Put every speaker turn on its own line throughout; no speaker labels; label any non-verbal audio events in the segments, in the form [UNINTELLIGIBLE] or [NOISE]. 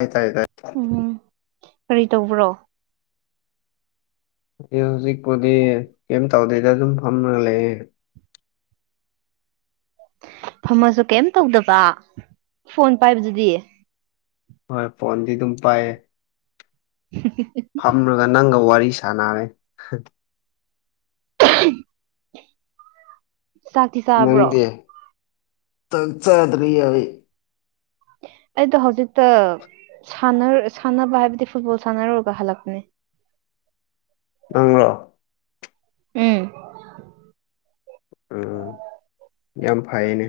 ꯑꯩ ꯇꯥꯏ ꯇꯥꯏ
ꯎꯝ ꯀꯔꯤ ꯇꯧꯕ꯭ꯔꯣ
ꯑꯩ ꯍꯧꯖꯤꯛꯄꯨꯗꯤ ꯀꯩꯝ ꯇꯧꯗꯦꯗ ꯑꯗꯨꯝ ꯐꯝꯔꯒ ꯂꯩꯌꯦ
ꯐꯝꯃꯁꯨ ꯀꯩꯝ ꯇꯧꯗꯕ ꯐꯣꯟ ꯄꯥꯏꯕꯗꯨꯗꯤ
ꯍꯣꯏ ꯐꯣꯟꯗꯤ ꯑꯗꯨꯝ ꯄꯥꯏꯌꯦ
[UNINTELLIGIBLE]
ꯐꯝꯔꯒ ꯅꯪꯒ ꯋꯥꯔꯤ ꯁꯥꯟꯅꯔꯦ
[UNINTELLIGIBLE] ꯆꯥꯛꯇꯤ ꯆꯥꯕ꯭ꯔꯣ
ꯅꯪꯗꯤ ꯆꯥꯛꯆꯗ꯭ꯔꯤ ꯍꯥꯏ
ꯑꯩꯗꯣ ꯍꯧꯖꯤꯛꯇ ꯁꯟꯅ ꯁꯥꯟꯅꯕ ꯍꯥꯏꯕꯗꯤ ꯐꯨꯠꯕꯣꯜ ꯁꯥꯟꯅꯔꯨꯔꯒ ꯍꯜꯂꯛꯄꯅꯦ
ꯅꯪꯔꯣ
ꯎꯝ
ꯎꯝ ꯌꯥꯝ ꯐꯩꯌꯦꯅꯦ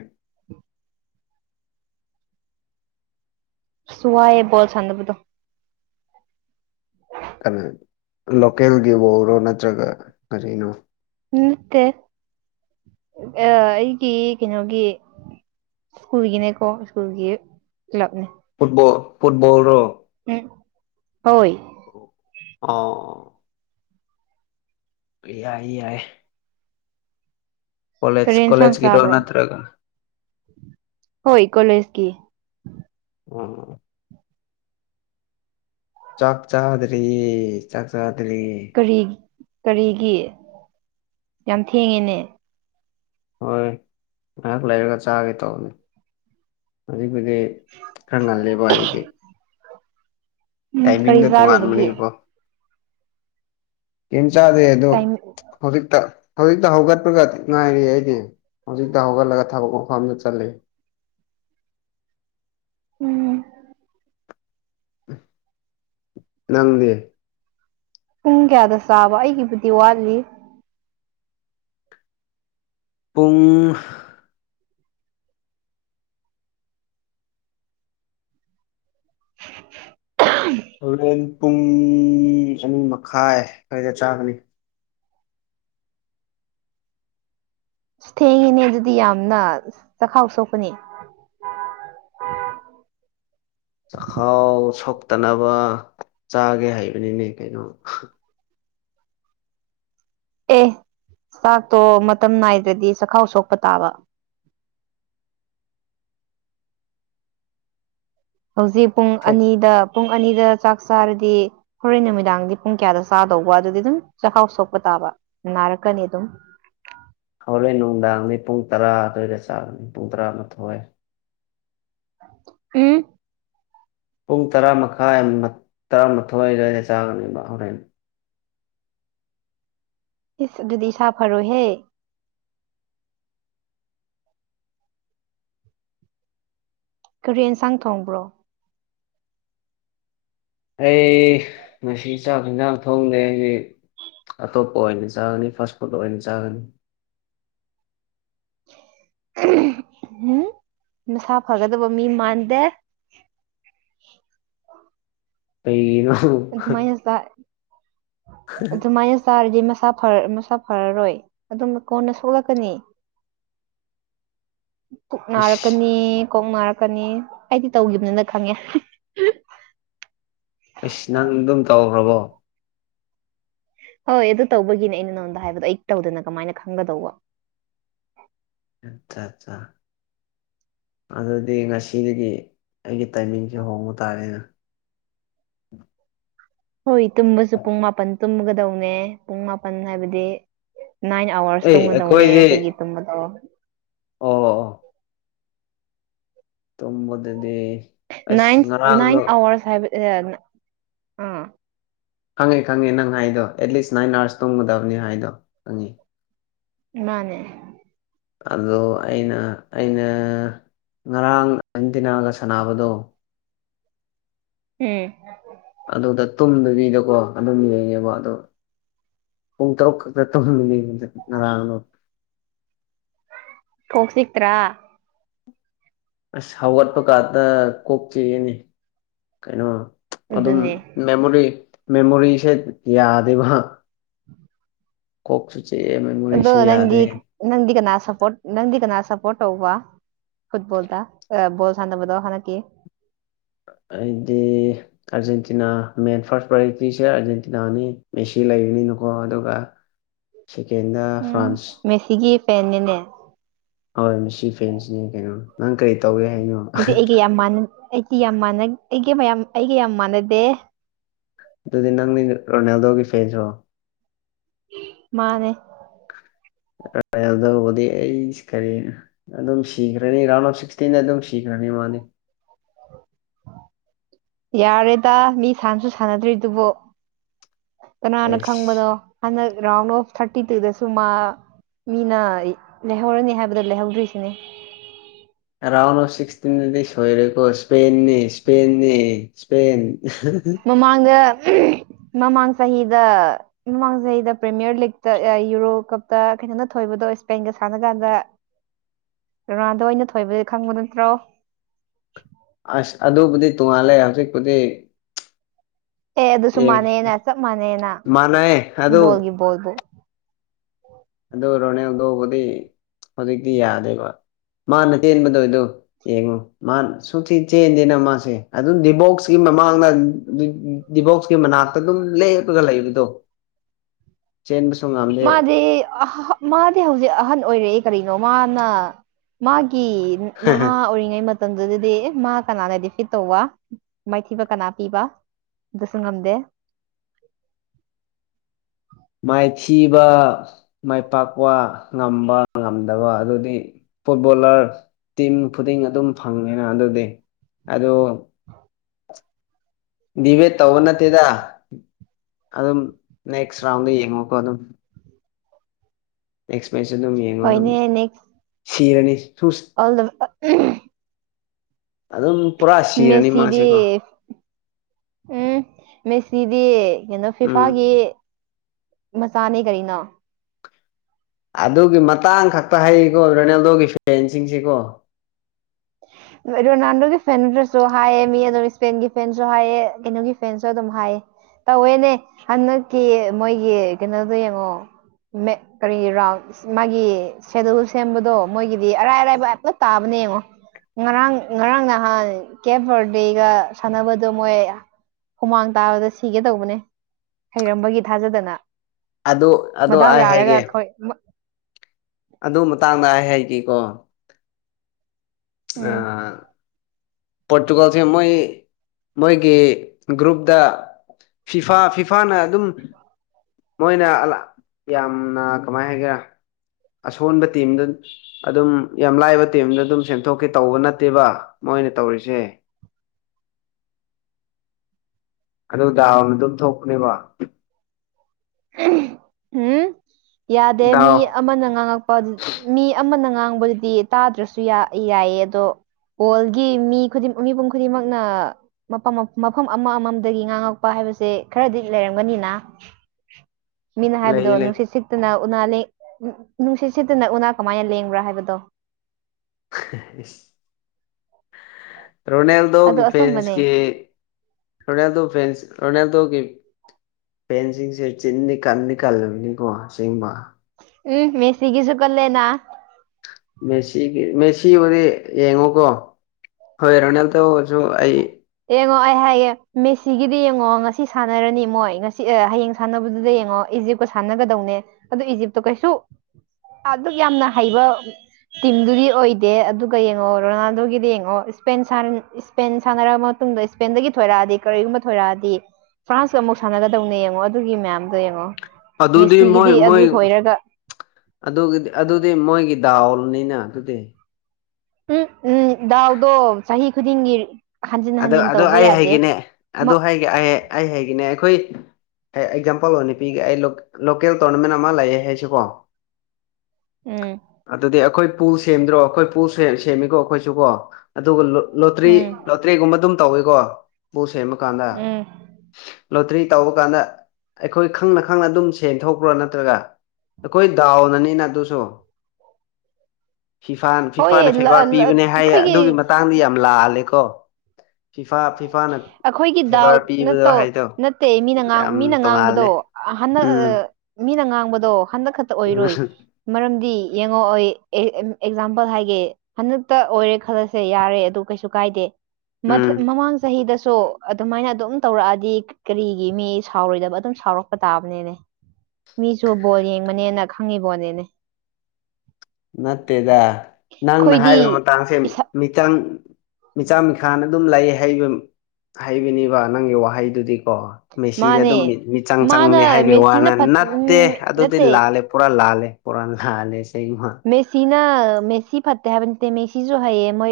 ꯋꯥꯏꯌꯦ ꯕꯣꯜ ꯁꯥꯟꯅꯕꯗꯣ
[UNINTELLIGIBLE] ꯂꯣꯀꯦꯜꯒꯤ ꯕꯣꯜꯔꯣ ꯅꯠꯇ꯭ꯔꯒ ꯀꯔꯤꯅꯣ
ꯅꯇꯦ ꯑ ꯑꯩꯒꯤ ꯀꯩꯅꯣꯒꯤ ꯁ꯭ꯀꯨꯜꯒꯤꯅꯦꯀꯣ ꯁ꯭ꯀꯨꯜꯒꯤ ꯀꯂꯞꯅꯦ
ꯐꯨꯠꯕꯣꯜ ꯐꯨꯠꯕꯣꯜꯔꯣ
ꯎꯝ ꯍꯣꯏ
ꯑ ꯌꯥꯏ ꯌꯥꯏ ꯀꯣꯂꯦꯖ
ꯀꯔꯤ ꯌꯦꯟꯁꯥꯡ
ꯀꯣꯂꯦꯖ ꯒꯤ ꯔꯣ
ꯆꯥꯕ꯭ꯔꯣ
ꯅꯠꯇ꯭ꯔꯒ
ꯍꯣꯏ ꯀꯣꯂꯦꯖꯀꯤ
[UNINTELLIGIBLE] ꯆꯥꯛ ꯆꯥꯗꯔꯦ ꯆꯥꯛ ꯆꯥꯗꯔꯤ
ꯀꯔꯤ ꯀꯔꯤꯒꯤ ꯌꯥꯝ ꯊꯦꯡꯉꯦꯅꯦ
ꯍꯣꯏ ꯉꯥꯏꯍꯥꯛ ꯂꯩꯔꯒ ꯆꯥꯒꯦ ꯇꯧꯅꯤ ꯍꯧꯖꯤꯛ ꯄꯨꯗꯤ ꯈꯔ ꯉꯜꯂꯦꯕ ꯑꯩꯗꯤ
ꯎꯝ ꯀꯔꯤ
ꯇꯥꯏꯃꯤꯡꯗꯣ
ꯆꯥꯔꯨꯕꯒꯤ
ꯇꯣꯉꯥꯟꯕꯅꯤꯅꯀꯣ ꯀꯩꯝ ꯆꯥꯗꯦ ꯑꯗꯣ
ꯇꯥꯏꯃꯤꯡ
ꯍꯧꯖꯤꯛꯇ ꯍꯧꯖꯤꯛꯇ ꯍꯧꯒꯠꯄꯒ ꯉꯥꯏꯔꯤ ꯑꯩꯗꯤ ꯍꯧꯖꯤꯛꯇ ꯍꯧꯒꯠꯂꯒ ꯊꯕꯛ ꯃꯐꯝꯗ ꯆꯠꯂꯤ
ꯎꯝ
ꯅꯪꯗꯤ
ꯄꯨꯡ ꯀꯌꯥꯗ ꯆꯥꯕ ꯑꯩꯒꯤꯕꯨꯗꯤ ꯋꯥꯠꯂꯤ
ꯄꯨꯡ ꯍꯣꯔꯦꯟ ꯄꯨꯡ ꯑꯅꯤ ꯃꯈꯥꯏ ꯁꯥꯏꯗ ꯆꯥꯒꯅꯤ
ꯑꯁ ꯊꯦꯡꯉꯤꯅꯦ ꯑꯗꯨꯗꯤ ꯌꯥꯝꯅ ꯆꯈꯥꯎ ꯁꯣꯛꯄꯅꯤ
ꯆꯈꯥꯎ ꯁꯣꯛꯇꯅꯕ ꯆꯥꯒꯦ ꯍꯥꯏꯕꯅꯤꯅꯦ ꯀꯩꯅꯣ
ꯑꯦ ꯆꯥꯛꯇꯣ ꯃꯇꯝ ꯅꯥꯏꯗ꯭ꯔꯗꯤ ꯆꯈꯥꯎ ꯁꯣꯛꯄ ꯇꯥꯕ ꯍꯧꯖꯤꯛ ꯄꯨꯡ
ꯁꯣꯛ
ꯑꯅꯤꯗ ꯄꯨꯡ ꯑꯅꯤꯗ ꯆꯥꯛ ꯆꯥꯔꯗꯤ ꯍꯣꯔꯦꯟ ꯅꯨꯃꯤꯗꯥꯡꯗꯤ ꯄꯨꯡ ꯀꯌꯥꯗ ꯆꯥꯗꯧꯕ ꯑꯗꯨꯗꯤ ꯑꯗꯨꯝ ꯆꯥꯛꯈꯥꯎ ꯁꯣꯛꯄ ꯇꯥꯕ ꯅꯥꯔꯛꯀꯅꯤ ꯑꯗꯨꯝ
ꯍꯧꯔꯦꯟ ꯅꯨꯡꯗꯥꯡꯗꯤ ꯄꯨꯡ ꯇꯔꯥ ꯑꯗꯨꯋꯥꯏꯗ ꯆꯥꯒꯅꯤ ꯄꯨꯡ ꯇꯔꯥꯃꯊꯣꯏ
ꯎꯝ
ꯄꯨꯡ ꯇꯔꯥ ꯃꯈꯥꯏ ꯃ ꯇꯔꯥꯃꯥꯊꯣꯏ ꯑꯗꯨꯋꯥꯏꯗ ꯆꯥꯒꯅꯦꯕ ꯍꯧꯔꯦꯟ
ꯏꯁ ꯑꯗꯨꯗꯤ ꯏꯁꯥ ꯐꯔꯣꯏꯍꯦ ꯀꯔꯤ ꯏꯟꯁꯥꯡ ꯊꯣꯡꯕ꯭ꯔꯣ
ꯑꯩ ꯉꯁꯤ ꯆꯥꯛ ꯏꯤꯟꯖꯥꯡ ꯊꯣꯡꯗꯦ ꯑꯩꯗꯤ ꯑꯇꯣꯞꯄ ꯑꯣꯏꯅ ꯆꯥꯒꯅꯤ ꯐꯥꯁ ꯐꯨꯗ ꯑꯣꯏꯅ ꯆꯥꯒꯅꯤ
ꯎꯝ ꯃꯁꯥ ꯐꯒꯗꯕ ꯃꯤ ꯃꯥꯟꯗꯦ
ꯑꯩꯩ
ꯑꯗꯨꯃꯥꯏꯁ ꯑꯗꯨꯃꯥꯏ ꯆꯥꯔꯗꯤ ꯃꯁꯥ ꯃꯁꯥ ꯐꯔꯔꯣꯏ ꯑꯗꯨꯝ ꯀꯣꯟꯅ ꯁꯣꯛꯂꯛꯀꯅꯤ
[UNINTELLIGIBLE]
ꯀꯣꯛ
ꯑꯁ
ꯅꯥꯔꯛꯀꯅꯤ ꯀꯣꯛ ꯅꯥꯔꯛꯀꯅꯤ ꯑꯩꯗꯤ ꯇꯧꯈꯤꯕꯅꯤꯅ ꯈꯪꯉꯦ
ꯑꯩꯁꯤ ꯅꯪ ꯑꯗꯨꯝ ꯇꯧꯈ꯭ꯔꯕꯣ
ꯍꯣꯏ ꯑꯗꯨ ꯇꯧꯕꯒꯤꯅꯦ ꯑꯩꯅ ꯅꯉꯣꯟꯗ ꯍꯥꯏꯕꯗꯣ ꯑꯩ ꯇꯧꯗꯅ ꯀꯃꯥꯏꯅ ꯈꯪꯒꯗꯧꯕ
ꯑꯆꯥ ꯑꯠꯆꯥ ꯑꯗꯨꯗꯤ ꯉꯁꯤꯗꯤ ꯑꯩꯒꯤ ꯇꯥꯏꯃꯤꯡꯁꯦ ꯍꯣꯡꯕ ꯇꯥꯔꯦꯅ
ꯍꯣꯏ ꯇꯨꯝꯕꯁꯨ ꯄꯨꯡ ꯃꯥꯄꯜ ꯇꯨꯝꯒꯗꯧꯅꯦ ꯄꯨꯡ ꯃꯥꯄꯜ ꯍꯥꯏꯕꯗꯤ ꯅꯥꯏꯟ ꯑꯋꯥꯔꯁ
ꯑꯦ
ꯇꯨꯝꯕꯗꯧꯅꯦ
ꯑꯩꯈꯣꯏꯗꯤ
ꯑꯩꯈꯣꯏꯒꯤ ꯇꯨꯝꯕꯗꯣ
ꯑꯣ ꯇꯝꯕꯗꯗꯤ
ꯅꯥꯏꯟ ꯅꯥꯏꯟ ꯑꯋꯥꯔꯁ ꯍꯥꯏꯕ ꯑꯥ
ꯈꯪꯉꯦ ꯈꯪꯉꯦ ꯅꯪ ꯍꯥꯏꯗꯣ ꯑꯦꯠꯂꯤꯁ ꯅꯥꯏꯟ ꯑꯥꯔꯁ ꯇꯣꯡꯒꯗꯕꯅꯤ ꯍꯥꯏꯗꯣ ꯈꯪꯉꯦ
ꯃꯥꯅꯦ
ꯑꯗꯣ ꯑꯩꯅ ꯑꯩꯅ ꯉꯔꯥꯡ ꯑꯥꯔꯖꯦꯟꯇꯤꯅꯥꯒ ꯁꯥꯟꯅꯕꯗꯣ
ꯎꯝ
ꯑꯗꯨꯗ ꯇꯨꯝꯗꯕꯤꯗꯀꯣ ꯑꯗꯨꯝ ꯌꯦꯡꯉꯦꯕ ꯑꯗꯨ ꯄꯨꯡ ꯇꯣꯛ ꯇꯣ
ꯍꯁꯤꯛꯇꯔꯥ
ꯑꯁ ꯍꯧꯒꯠꯄ ꯀꯥꯟꯗ ꯀꯣꯛ ꯆꯦꯅꯤ ꯀꯩꯅꯣ ꯑꯗꯨꯝ
ꯑꯗꯨꯅꯦ
ꯃꯦꯃꯣꯔꯤ ꯃꯦꯃꯣꯔꯤꯁꯦꯠ ꯌꯥꯗꯕ
ꯎ
ꯀꯣꯛꯁꯨꯁꯦ ꯃꯦꯃꯣꯔꯤꯁꯨ
ꯅꯪꯗꯤ
ꯌꯥꯗꯦ
ꯅꯪꯗꯤ ꯀꯅꯥ ꯁꯞꯄꯣꯔꯠ ꯅꯪꯗꯤ ꯀꯅꯥ ꯁꯞꯄꯣꯔꯠ ꯇꯧꯕ ꯈꯨꯠꯕꯣꯜꯗ ꯣꯜ ꯁꯥꯟꯣ ꯕꯗꯥꯑꯣ ꯍꯅ ꯀ
ꯍꯥꯏꯗꯤ ꯑꯥꯔꯖꯦꯟꯇꯤꯅꯥ ꯃꯦꯟ ꯐꯥꯔꯁ ꯄ꯭ꯔꯥꯏꯌꯣꯔꯤꯇꯤꯁꯦ ꯑꯥꯔꯖꯦꯟꯇꯤꯅꯥꯅꯤ ꯃꯦꯁꯤ ꯂꯩꯕꯅꯤꯅꯀꯣ ꯑꯗꯨꯒ [UNINTELLIGIBLE] ꯁꯤꯀꯦꯟꯗ
ꯎꯝ ꯃꯦꯁꯤꯒꯤ ꯐꯦꯟꯅꯅꯤꯅꯦ
ꯍꯣꯏ ꯃꯁꯤ ꯐꯦꯟꯁꯤꯅꯦ ꯀꯩꯅꯣ ꯅꯪ ꯀꯔꯤ ꯇꯧꯒꯦ ꯍꯥꯏꯅꯣ
ꯃ ꯌꯥꯝ ꯃꯅ ꯑꯩꯒ ꯃꯌꯥꯝ ꯑꯩꯒ ꯌꯥꯝ ꯃꯥꯟꯅꯗꯦ
ꯑꯗꯨꯗꯤ ꯅꯪꯗꯤ ꯔꯣꯅꯥꯜꯗꯣꯒꯤ ꯐꯦꯖ꯭ꯔꯣ
ꯃꯥꯅꯦ
ꯔꯗꯕꯨꯗꯤ ꯑꯩ ꯀꯔꯤꯅ ꯑꯗꯨꯝ ꯁꯤꯈ꯭ꯔꯅꯤ ꯔꯥꯎꯟ ꯑꯣꯐ ꯁꯤꯛꯁꯇꯤꯟ ꯑꯗꯨꯝ ꯁꯤꯈ꯭ꯔꯅꯤ ꯃꯥꯅꯤ
ꯌꯥꯔꯦꯗ ꯃꯤ ꯁꯥꯟꯅꯁꯨ ꯁꯥꯟꯅꯗ꯭ꯔꯤꯗꯨꯕꯨꯣ ꯀꯅꯥꯅ ꯈꯪꯕꯅꯣ
ꯑꯩꯁ
ꯍꯟꯗꯛ ꯔꯥꯎꯟ ꯑꯣꯐ ꯊꯥꯔꯇꯤꯗꯨꯨꯗꯁꯨ ꯃꯥ ꯃꯤꯅ ꯂꯩꯍꯧꯔꯅꯤ ꯍꯥꯏꯕꯗ ꯂꯩꯍꯧꯗ꯭ꯔꯤꯁꯤꯅꯦ
ꯔꯥꯎꯟ ꯑꯣꯐ ꯁꯤꯁꯇꯤꯟꯗꯤ ꯁ ꯍꯥꯏꯔꯦꯀꯣ ꯁꯄꯦꯟꯅꯤ ꯏꯁꯄꯦꯟ ꯅ ꯁꯄꯦꯟ
ꯃꯃꯥꯡꯗ ꯃꯃꯥꯡ ꯆꯍꯤꯗ ꯃꯃꯥꯡꯖꯦꯩꯗ ꯄ꯭ꯔꯤꯃꯤꯌꯔ ꯂꯤꯛꯇ ꯌꯨꯔꯣ ꯀꯞꯇ ꯀꯩꯅꯣꯅ ꯊꯣꯏꯕꯗꯣ ꯏꯁꯄꯦꯟꯒ ꯁꯥꯟꯅ ꯀꯥꯟꯗ
[INAUDIBLE]
ꯔꯥꯗꯣ ꯑ ꯑꯣꯏꯅ ꯊꯣꯏꯕꯗꯤ ꯈꯪꯕ ꯅꯠꯇ꯭ꯔꯣ
ꯑꯁ ꯑꯗꯨꯕꯨꯗꯤ ꯇꯣꯉꯥꯜꯂꯦ ꯍꯧꯖꯤꯛꯄꯨꯗꯤ
ꯑꯦ ꯑꯗꯨꯁꯨ
ꯌꯦꯡ
ꯃꯥꯟꯅꯩꯅ ꯆꯞ ꯃꯥꯟꯅꯩꯅ
ꯃꯥꯟꯅꯩ ꯑꯗꯨ
ꯕꯣꯜꯒꯤ ꯕꯣꯜꯕꯨ
ꯑꯗꯨ ꯔꯣꯅꯦꯜꯗꯣꯕꯨꯗꯤ ꯍꯧꯖꯤꯛꯇꯤ ꯌꯥꯗꯦꯕ ꯃꯥꯅ ꯆꯦꯟꯕꯗꯧꯗꯣ ꯌꯦꯡꯉꯣ ꯃꯥ ꯁꯨꯊꯤ ꯆꯦꯟꯗꯦꯅ ꯃꯥꯁꯦ ꯑꯗꯨꯝ ꯗꯤꯕꯣꯛꯁꯀꯤ ꯃꯃꯥꯡꯗ ꯗꯤꯕꯣꯛꯁꯀꯤ ꯃꯅꯥꯛꯇ ꯑꯗꯨꯝ ꯂꯦꯞꯄꯒ ꯂꯩꯕꯗꯣ ꯆꯦꯟꯕ
ꯃꯥꯗꯤ ꯑ ꯃꯥꯗꯤ ꯍꯧꯖꯤꯛ ꯑꯍꯟ ꯑꯣꯏꯔꯛꯏ ꯀꯔꯤꯅꯣ ꯃꯥꯅ ꯃꯥꯒꯤ ꯅꯍꯥ ꯑꯣꯏꯔꯤꯉꯩ ꯃꯇꯝꯗꯨꯗꯗꯤ ꯃꯥ ꯀꯅꯥꯅꯗꯤ ꯐꯤꯠ ꯇꯧꯕ ꯃꯥꯏꯊꯤꯕ ꯀꯅꯥ ꯄꯤꯕ ꯁ ꯉꯝꯗꯦ
ꯃꯥꯏꯊꯤꯕ ꯃꯥꯏ ꯄꯥꯛꯄ ꯉꯝꯕ ꯉꯝꯗꯕ ꯑꯗꯨꯗꯤ ꯐꯨꯠꯕꯣꯂꯔ ꯇꯤꯝ ꯈꯨꯗꯤꯡ ꯑꯗꯨꯝ ꯐꯪꯉꯦꯅ ꯑꯗꯨꯗꯤ ꯑꯣ ꯗꯤꯕꯦꯠ ꯇꯧꯕ ꯅꯠꯇꯦꯗ ꯑꯗꯨꯝ ꯅꯦꯛꯁ ꯔꯥꯎꯟꯗ ꯌꯦꯡꯉꯣꯀꯣ ꯑꯗꯨꯝ ꯑꯦꯦꯛꯁ ꯃꯦꯁꯇ ꯑꯗꯨꯝ ꯌꯦꯡꯉꯣ ꯑꯗꯨꯝ
ꯍꯣꯏꯅꯦ
ꯁꯤꯔꯅꯤ
ꯑꯜꯗ
ꯑꯗꯨꯝ ꯄꯨꯔꯥ ꯁꯤꯔꯅꯤ
ꯃꯦꯁꯤꯗꯤ
ꯃꯥꯁꯦꯀꯣ
ꯎꯝ ꯃꯦꯁꯤꯗꯤ ꯀꯩꯅꯣ
ꯎꯝ
ꯐꯤꯐꯥꯒꯤ ꯃꯆꯥꯅꯦ ꯀꯔꯤꯅꯣ
ꯑꯗꯨꯒꯤ ꯃꯇꯥꯡ ꯈꯛꯇ ꯍꯥꯏꯌꯦꯀꯣ ꯔꯣꯅꯥꯜꯗꯣꯒꯤ ꯐꯦꯟꯁꯤꯡꯁꯤꯀꯣ
ꯔꯣꯅꯥꯜꯗꯣꯒꯤ ꯐꯦꯟꯗꯨꯁꯨ ꯍꯥꯏꯑ ꯃꯤ ꯑꯗꯨꯝ ꯏꯁꯄꯦꯟꯒꯤ ꯐꯦꯟꯁꯨ ꯍꯥꯏꯑ ꯀꯩꯅꯣꯒꯤ ꯐꯦꯟꯁꯨ ꯑꯗꯨꯝ ꯍꯥꯏꯌꯦ ꯇꯧꯋꯦꯅꯦ ꯍꯟꯗꯛꯀꯤ ꯃꯣꯏꯒꯤ ꯀꯩꯅꯣꯗꯣ ꯌꯦꯡꯉꯣ ꯃꯦ ꯀꯔꯤꯔꯥꯎ ꯃꯥꯒꯤ ꯁꯦꯗꯨꯜ ꯁꯦꯝꯕꯗꯣ ꯃꯣꯏꯒꯤꯗꯤ ꯑꯔꯥꯏ ꯑꯔꯥꯏꯕ ꯄꯨꯂꯞ ꯇꯥꯕꯅꯦ ꯌꯦꯡꯉꯣ ꯉꯔꯥꯡ ꯉꯔꯥꯡ ꯅꯍꯥꯟ ꯀꯦꯞ ꯕꯔꯗꯦꯒ ꯁꯥꯟꯅꯕꯗꯣ ꯃꯣꯏ ꯍꯨꯃꯥꯡ ꯇꯥꯕꯗ ꯁꯤꯒꯦ ꯇꯧꯕꯅꯦ ꯍꯩꯔꯝꯕꯒꯤ ꯊꯥꯖꯗꯅ
ꯑꯗꯨ ꯑꯗꯣ
ꯃꯗꯥꯎ
ꯑꯩ
ꯌꯥꯔꯒ
ꯍꯥꯏꯒꯦ
ꯑꯩꯈꯣꯏ
ꯑꯗꯨ ꯃꯇꯥꯡꯗ ꯑꯩ ꯍꯥꯏꯒꯦꯀꯣ
ꯎꯝ
ꯑ ꯄꯣꯔꯇꯨꯀꯜꯁꯦ ꯃꯣꯏ ꯃꯣꯏꯒꯤ ꯒ꯭ꯔꯨꯞꯇ ꯐꯤꯐꯥ ꯐꯤꯐꯥꯅ ꯑꯗꯨꯝ ꯃꯣꯏꯅ ꯌꯥꯝꯅ ꯀꯃꯥꯏꯅ ꯍꯥꯏꯒꯦꯔꯥ ꯑꯁꯣꯟꯕ ꯇꯤꯝꯗ ꯑꯗꯨꯝ ꯌꯥꯝ ꯂꯥꯏꯕ ꯇꯤꯦꯝꯗ ꯑꯗꯨꯝ ꯁꯦꯝꯗꯣꯛꯈꯤ ꯇꯧꯕ ꯅꯠꯇꯦꯕ ꯃꯣꯏꯅ ꯇꯧꯔꯤꯁꯦ ꯑꯗꯨ ꯗꯥꯅ ꯑꯗꯨꯝ ꯊꯣꯛꯄꯅꯦꯕ
ꯎꯝ ꯌꯥꯗꯦ
ꯗꯥꯎ
ꯃꯤ ꯑꯃꯅ ꯉꯥꯡꯉꯛꯄ ꯃꯤ ꯑꯃꯅ ꯉꯥꯡꯕꯗꯨꯗꯤ ꯇꯥꯗ꯭ꯔꯁꯨ ꯌꯥꯏꯌꯦ ꯑꯗꯣ ꯋꯥꯔꯜꯒꯤ ꯃꯤ ꯈꯨꯗꯤꯡ ꯃꯤꯄꯨꯝ ꯈꯨꯗꯤꯡꯃꯛꯅ ꯐꯝ ꯃꯐꯝ ꯑꯃ ꯑꯃꯝꯗꯒꯤ ꯉꯥꯡꯉꯛꯄ ꯍꯥꯏꯕꯁꯦ ꯈꯔꯗꯤ ꯂꯩꯔꯝꯒꯅꯤꯅ ꯃꯤꯅ ꯍꯥꯏꯕꯗꯣ
ꯂꯩꯌꯦ ꯂꯩ
ꯅꯨꯡꯁꯤꯠ ꯁꯤꯠ ꯠꯇꯅ ꯎꯅꯥ ꯎ ꯅꯨꯡꯁꯤꯠ ꯁꯤꯠꯇꯅ ꯎꯅꯥ ꯀꯃꯥꯏꯅ ꯂꯦꯡꯕ꯭ꯔꯥ ꯍꯥꯏꯕꯗꯣ
[INAUDIBLE]
ꯑꯗꯣ
ꯔꯣꯅꯦꯜꯗꯣꯒꯤ
ꯑꯆꯨꯝꯕꯅꯦ
ꯐꯦꯟꯁꯀꯤ ꯔꯣꯅꯦꯜꯗꯣ ꯐꯦꯟꯁ ꯔꯣꯅꯦꯜꯗꯣꯒꯤ ꯄꯦꯟꯁꯤꯡꯁꯦ ꯆꯤꯅꯤ ꯀꯟꯅꯤ ꯀꯜꯂꯕꯅꯤꯀꯣ ꯁꯤꯒꯤꯡꯕ
ꯎꯝ ꯃꯦ ꯁꯤꯒꯤꯁꯨ ꯀꯜꯂꯦꯅꯥ
ꯃꯦꯁꯤꯒꯤ ꯃꯦꯁꯤꯕꯨꯗꯤ ꯌꯦꯡꯉꯨꯀꯣ ꯍꯣꯏ ꯔꯣꯅꯦꯜ ꯇ ꯑꯣꯏꯔꯁꯨ ꯑꯩ
ꯌꯦꯡꯉꯣ ꯑꯩ ꯍꯥꯏꯒꯦ ꯃꯦꯁꯤꯒꯤꯗꯤ ꯌꯦꯡꯉꯣ ꯉꯁꯤ ꯁꯥꯟꯅꯔꯅꯤ ꯃꯣꯏ ꯉꯁꯤ ꯍꯌꯦꯡ ꯁꯥꯟꯅꯕꯗꯨꯗ ꯌꯦꯡꯉꯣ ꯏꯖꯤꯞꯇꯣ ꯁꯥꯟꯅꯒꯗꯧꯅꯦ ꯑꯗꯨꯣ ꯏꯖꯤꯞꯇꯣ ꯀꯩꯁꯨ ꯑꯗꯨꯛ ꯌꯥꯝꯅ ꯍꯩꯕ ꯇꯤꯝꯗꯨꯗꯤ ꯑꯣꯏꯗꯦ ꯑꯗꯨꯒ ꯌꯦꯡꯉꯣ ꯔꯣꯅꯥꯜꯗꯣꯒꯤꯗꯤ ꯌꯦꯡꯉꯣ ꯏꯁꯄꯦꯟ ꯏꯁꯄꯦꯟ ꯁꯥꯟꯅꯔꯕ ꯃꯇꯨꯡꯗ ꯏꯁꯄꯦꯟꯗꯒꯤ ꯊꯣꯏꯔꯛꯑꯗꯤ ꯀꯔꯤꯒꯨꯝꯕ ꯊꯣꯏꯔꯛꯑꯗꯤ ꯐ꯭ꯔꯥꯟꯁꯀ ꯑꯃꯨꯛ ꯁꯥꯟꯅꯒꯗꯧꯅꯦ ꯌꯦꯡꯉꯣ ꯑꯗꯨꯒꯤ ꯃꯌꯥꯝꯗꯣ ꯌꯦꯡꯉꯣ
ꯑꯗꯨꯗꯤ ꯃꯣꯏ
ꯃꯦꯁꯤꯒꯤꯗꯤ
ꯃꯣꯏ
ꯑꯗꯨ ꯊꯣꯏꯔꯒ
ꯑꯗꯨꯒꯤ ꯑꯗꯨꯗꯤ ꯃꯣꯏꯒꯤ ꯗꯥꯎꯅꯤꯅ ꯑꯗꯨꯗꯤ
ꯎꯝ ꯎꯝ ꯗꯥꯎꯗꯣ ꯆꯍꯤ ꯈꯨꯗꯤꯡꯒꯤ ꯍꯟꯖꯤꯟ
ꯑ
ꯍꯟꯖꯤꯟ
ꯑꯗꯨ
ꯇꯧꯕ
ꯑꯩ
ꯌꯥꯗꯦ
ꯍꯥꯏꯒꯤꯅꯦ
ꯎꯝ
ꯑꯗꯨ ꯑꯩ ꯍꯥꯏꯒꯤꯅꯦ ꯑꯩꯈꯣꯏ ꯑꯩ ꯑꯦꯛꯖꯥꯝꯄꯜ ꯑꯣꯏꯅ ꯄꯤꯒꯦ ꯑꯩ ꯂꯣꯀꯦꯜ ꯇꯣꯔꯅꯥꯃꯦꯟ ꯑꯃ ꯂꯩꯑꯦ ꯍꯥꯏꯁꯤꯀꯣ
ꯎꯝ
ꯑꯗꯨꯗꯤ ꯑꯩꯈꯣꯏ ꯄꯨꯜ ꯁꯦꯝꯗ꯭ꯔꯣ ꯑꯩꯈꯣꯏ ꯄꯨꯜ ꯁꯦꯝꯃꯤꯀꯣ ꯑꯩꯈꯣꯏꯁꯨꯀꯣ ꯑꯗꯨꯒ ꯂꯣꯇ꯭ꯔꯤ
ꯎꯝ
ꯂꯣꯇ꯭ꯔꯤꯒꯨꯝꯕ ꯑꯗꯨꯝ ꯇꯧꯏꯀꯣ ꯄꯨꯜ ꯁꯦꯝꯃꯀꯥꯟꯗ
ꯎꯝ
ꯂꯣꯇ꯭ꯔꯤ ꯇꯧꯕ ꯀꯥꯟꯗ ꯑꯩꯈꯣꯏ ꯈꯪꯅ ꯈꯪꯅ ꯑꯗꯨꯝ ꯁꯦꯡ ꯊꯣꯛꯄ꯭ꯔꯥ ꯅꯠꯇ꯭ꯔꯒ ꯑꯩꯈꯣꯏ ꯗꯥꯎꯅꯅꯤꯅ ꯑꯗꯨꯁꯨ ꯐꯤꯐꯥ
ꯍꯣꯏ
ꯐꯤꯐꯥꯅ ꯐꯦꯚꯔ ꯄꯤꯕꯅꯦ ꯍꯥꯏꯌꯦ ꯑꯗꯨꯒꯤ
ꯑꯩꯈꯣꯏꯒꯤ
ꯃꯇꯥꯡꯗ ꯌꯥꯝ ꯂꯥꯜꯂꯦꯀꯣ ꯐꯤꯐꯥ ꯐꯤꯐꯥ
ꯑꯩꯈꯣꯏꯒꯤ ꯗꯥꯎꯠ ꯅꯠꯇꯦ ꯅꯠꯇꯦ ꯃꯤꯅ
ꯌꯥꯝ
ꯃꯤꯅ ꯉꯥꯡꯕꯗꯣ
ꯇꯣꯡꯉꯥꯜꯂꯦ
ꯍꯥꯟꯅ
ꯎꯝ
ꯃꯤꯅ ꯉꯥꯡꯕꯗꯣ ꯍꯟꯗꯛ ꯈꯛꯇ
ꯎꯝ
ꯑꯣꯏꯔꯣꯏ ꯃꯔꯝꯗꯤ ꯌꯦꯡꯉꯛꯑꯣꯏ ꯑꯦꯛꯖꯥꯝꯄꯜ ꯍꯥꯏꯒꯦ ꯍꯟꯗꯛꯇ ꯑꯣꯏꯔꯦ ꯈꯜꯂꯁꯦ ꯌꯥꯔꯦ ꯑꯗꯨ ꯀꯩꯁꯨ ꯀꯥꯏꯗꯦ
ꯎꯝ
ꯃꯃꯥꯡ ꯃꯃꯥꯡ ꯆꯍꯤꯗꯁꯨ ꯑꯗꯨꯃꯥꯏꯅ ꯑꯗꯨꯝ ꯇꯧꯔꯛꯑꯗꯤ ꯀꯔꯤꯒꯤ ꯃꯤ ꯁꯥꯎꯔꯣꯏꯗꯕ ꯑꯗꯨꯝ ꯁꯥꯎꯔꯛꯄ ꯇꯥꯕꯅꯤꯅꯦ ꯃꯤꯁꯨ ꯕꯣꯜ ꯌꯦꯡꯕꯅꯤꯅ ꯈꯪꯉꯤꯕꯣꯅꯤꯅꯦ
ꯅꯠꯇꯦꯗ ꯅꯪꯅ
ꯑꯩꯈꯣꯏꯗꯤ
ꯍꯥꯏꯕ ꯃꯇꯥꯡꯁꯦ ꯃꯤꯆꯪ ꯃꯤꯆꯪ ꯃꯤꯈꯥꯅ ꯑꯗꯨꯝ ꯂꯩ ꯍꯥꯏꯕꯤꯅꯤꯕ ꯅꯪꯒꯤ ꯋꯥꯍꯩꯗꯨꯗꯤꯀꯣ ꯃꯦꯁꯤꯗ
ꯃꯥꯅꯦ
ꯑꯗꯨꯝ ꯃꯤꯆꯪ
ꯃꯥꯅ
ꯆꯪꯅꯤ ꯍꯥꯏꯕꯒꯤ
ꯃꯦꯁꯤꯅ
ꯋꯥꯅ
ꯐꯠ
ꯅꯠꯇꯦ ꯑꯗꯨꯗꯤ
ꯅꯠꯇꯦ
ꯂꯥꯜꯂꯦ ꯄꯨꯔꯥ ꯂꯥꯜꯦ ꯄꯨꯔꯥ ꯂꯥꯜꯂꯦ ꯑꯁꯦꯡꯕ
ꯃꯦꯁꯤꯅ ꯃꯦꯁꯤ ꯐꯠꯇꯦ ꯍꯥꯏꯕ ꯅꯠꯇꯦ ꯃꯦꯁꯤꯁꯨ ꯍꯩꯌꯦ ꯃꯣꯏ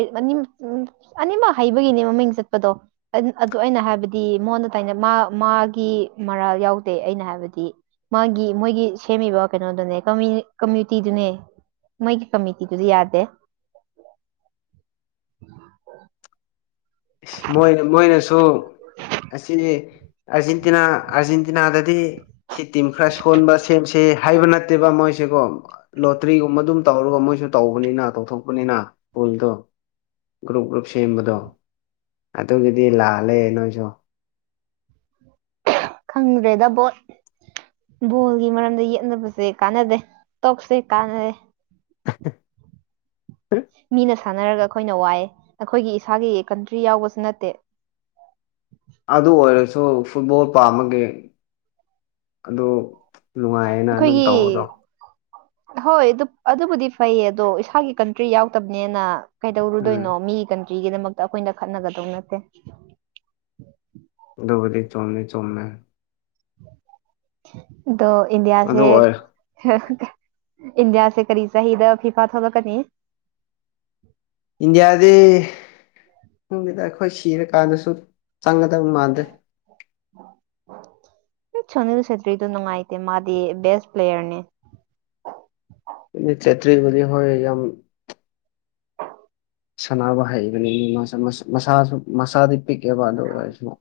ꯑꯅꯤꯃꯛ ꯍꯩꯕꯒꯤꯅꯦ ꯃꯃꯤꯡ ꯆꯠꯄꯗꯣ ꯑꯗꯨ ꯑꯩꯅ ꯍꯥꯏꯕꯗꯤ ꯃꯉꯣꯟꯗ ꯇꯥꯏꯅ ꯃꯥ ꯃꯥꯒꯤ ꯃꯔꯥꯜ ꯌꯥꯎꯗꯦ ꯑꯩꯅ ꯍꯥꯏꯕꯗꯤ ꯃꯥꯒꯤ ꯃꯣꯏꯒꯤ ꯁꯦꯝꯃꯤꯕ ꯀꯩꯅꯣꯗꯨꯅꯦꯃ ꯀꯃꯤꯅꯤꯇꯤꯗꯨꯅꯦ ꯃꯣꯏꯒꯤ ꯀꯃꯤꯇꯤꯗꯨꯗꯤ ꯌꯥꯗꯦ
ꯃꯣꯏ ꯃꯣꯏꯅꯁꯨ ꯑꯁꯤ ꯑꯥꯔꯖꯦꯟꯇꯤꯅꯥ ꯑꯥꯔꯖꯦꯟꯇꯤꯅꯥꯗ ꯁꯤ ꯇꯤꯝ ꯈꯔ ꯁꯣꯟꯕ ꯁꯦꯝꯁꯦ ꯍꯥꯏꯕ ꯅꯠꯇꯦꯕ ꯃꯣꯏꯁꯦꯀꯣ ꯂꯣꯇ꯭ꯔꯤꯒꯨꯝꯕ ꯑꯗꯨꯝ ꯇꯧꯔꯒ ꯃꯣꯏꯁꯨ ꯇꯧꯕꯅꯤꯅ ꯇꯧꯊꯣꯛꯄꯅꯤꯅ ꯄꯨꯜꯗꯣ ꯒ꯭ꯔꯨꯞ ꯒ꯭ꯔꯨꯞ ꯁꯦꯝꯕꯗꯣ ꯑꯗꯨꯒꯤꯗꯤ ꯂꯥꯜꯂꯦ ꯅꯣꯏꯁꯨ
ꯈꯪꯗ꯭ꯔꯦꯗ ꯕꫭꯠ ꯕꯣꯜꯒꯤ ꯃꯔꯝꯗ ꯌꯦꯛꯅꯕꯁꯦ ꯀꯥꯟꯅꯗꯦ ꯇꯣꯞꯁꯦ ꯀꯥꯟꯅꯗꯦ
[UNINTELLIGIBLE]
ꯃꯤꯅ ꯁꯥꯟꯅꯔꯒ ꯑꯩꯈꯣꯏꯅ ꯋꯥꯏꯑꯦ ꯑꯩꯈꯣꯏꯒꯤ ꯏꯁꯥꯒꯤ ꯀꯟꯇ꯭ꯔꯤ ꯌꯥꯎꯕꯁꯨ ꯅꯠꯇꯦ
ꯑꯗꯨ ꯑꯣꯏꯔꯁꯨ ꯐꯨꯠꯕꯣꯜ ꯄꯥꯝꯕꯒꯤ ꯑꯗꯨ ꯅꯨꯡꯉꯥꯏꯌꯦꯅ ꯑꯗꯨꯝ ꯇꯧꯕꯗꯣ
ꯑꯩꯈꯣꯏꯒꯤ ꯍꯣꯏ ꯑꯗꯨ ꯑꯗꯨꯕꯨꯗꯤ ꯐꯩꯌꯦ ꯑꯗꯣ ꯏꯁꯥꯒꯤ ꯀꯟꯇ꯭ꯔꯤ ꯌꯥꯎꯗꯕꯅꯦꯅ
ꯎꯝ
ꯀꯩꯗꯧꯔꯨꯗꯣꯏꯅꯣ ꯃꯤ ꯀꯟꯇ꯭ꯔꯤꯒꯤꯗꯃꯛꯇ ꯑꯩꯈꯣꯏꯅ ꯈꯠꯅꯒꯗꯧꯕ ꯅꯠꯇꯦ
ꯑꯗꯨꯕꯨꯗꯤ ꯆꯨꯝꯃꯃꯤ ꯆꯨꯝꯃꯤ
ꯑꯗꯣ
ꯑꯗꯨ
ꯏꯟꯗꯤꯌꯥꯁꯦ
ꯑꯣꯏꯔ
ꯏꯟꯗꯤꯌꯥꯁꯦ ꯀꯔꯤ ꯆꯍꯤꯗ ꯐꯤꯐꯥ ꯊꯣꯛꯂꯛꯀꯅꯤ
ꯏꯟꯗꯤꯌꯥꯗꯤ ꯈꯨꯡꯗꯨꯗ ꯑꯩꯈꯣꯏ ꯁꯤꯔꯀꯥꯟꯗꯁꯨ ꯆꯪꯒꯗꯕ ꯃꯥꯟꯗꯦ [INAUDIBLE]
ꯁꯣꯅꯤꯜ ꯁꯦꯇ꯭ꯔꯤꯗꯨꯣ ꯅꯨꯡꯉꯥꯏꯇꯦ ꯃꯥꯗꯤ ꯕꯦꯁ ꯄ꯭ꯂꯦꯌꯔꯅꯦ
ꯆꯩꯇ꯭ꯔꯤ ꯋꯥꯔꯤ ꯍꯣꯏ ꯌꯥꯝ ꯁꯥꯟꯅꯕ ꯍꯩꯕꯅꯤ ꯃꯤ ꯃꯥꯁ ꯃꯁꯥꯁꯨ ꯃꯁꯥꯗꯤ ꯄꯤꯛꯑꯦꯕ ꯑꯗꯨ ꯑꯣꯏꯔꯁꯃ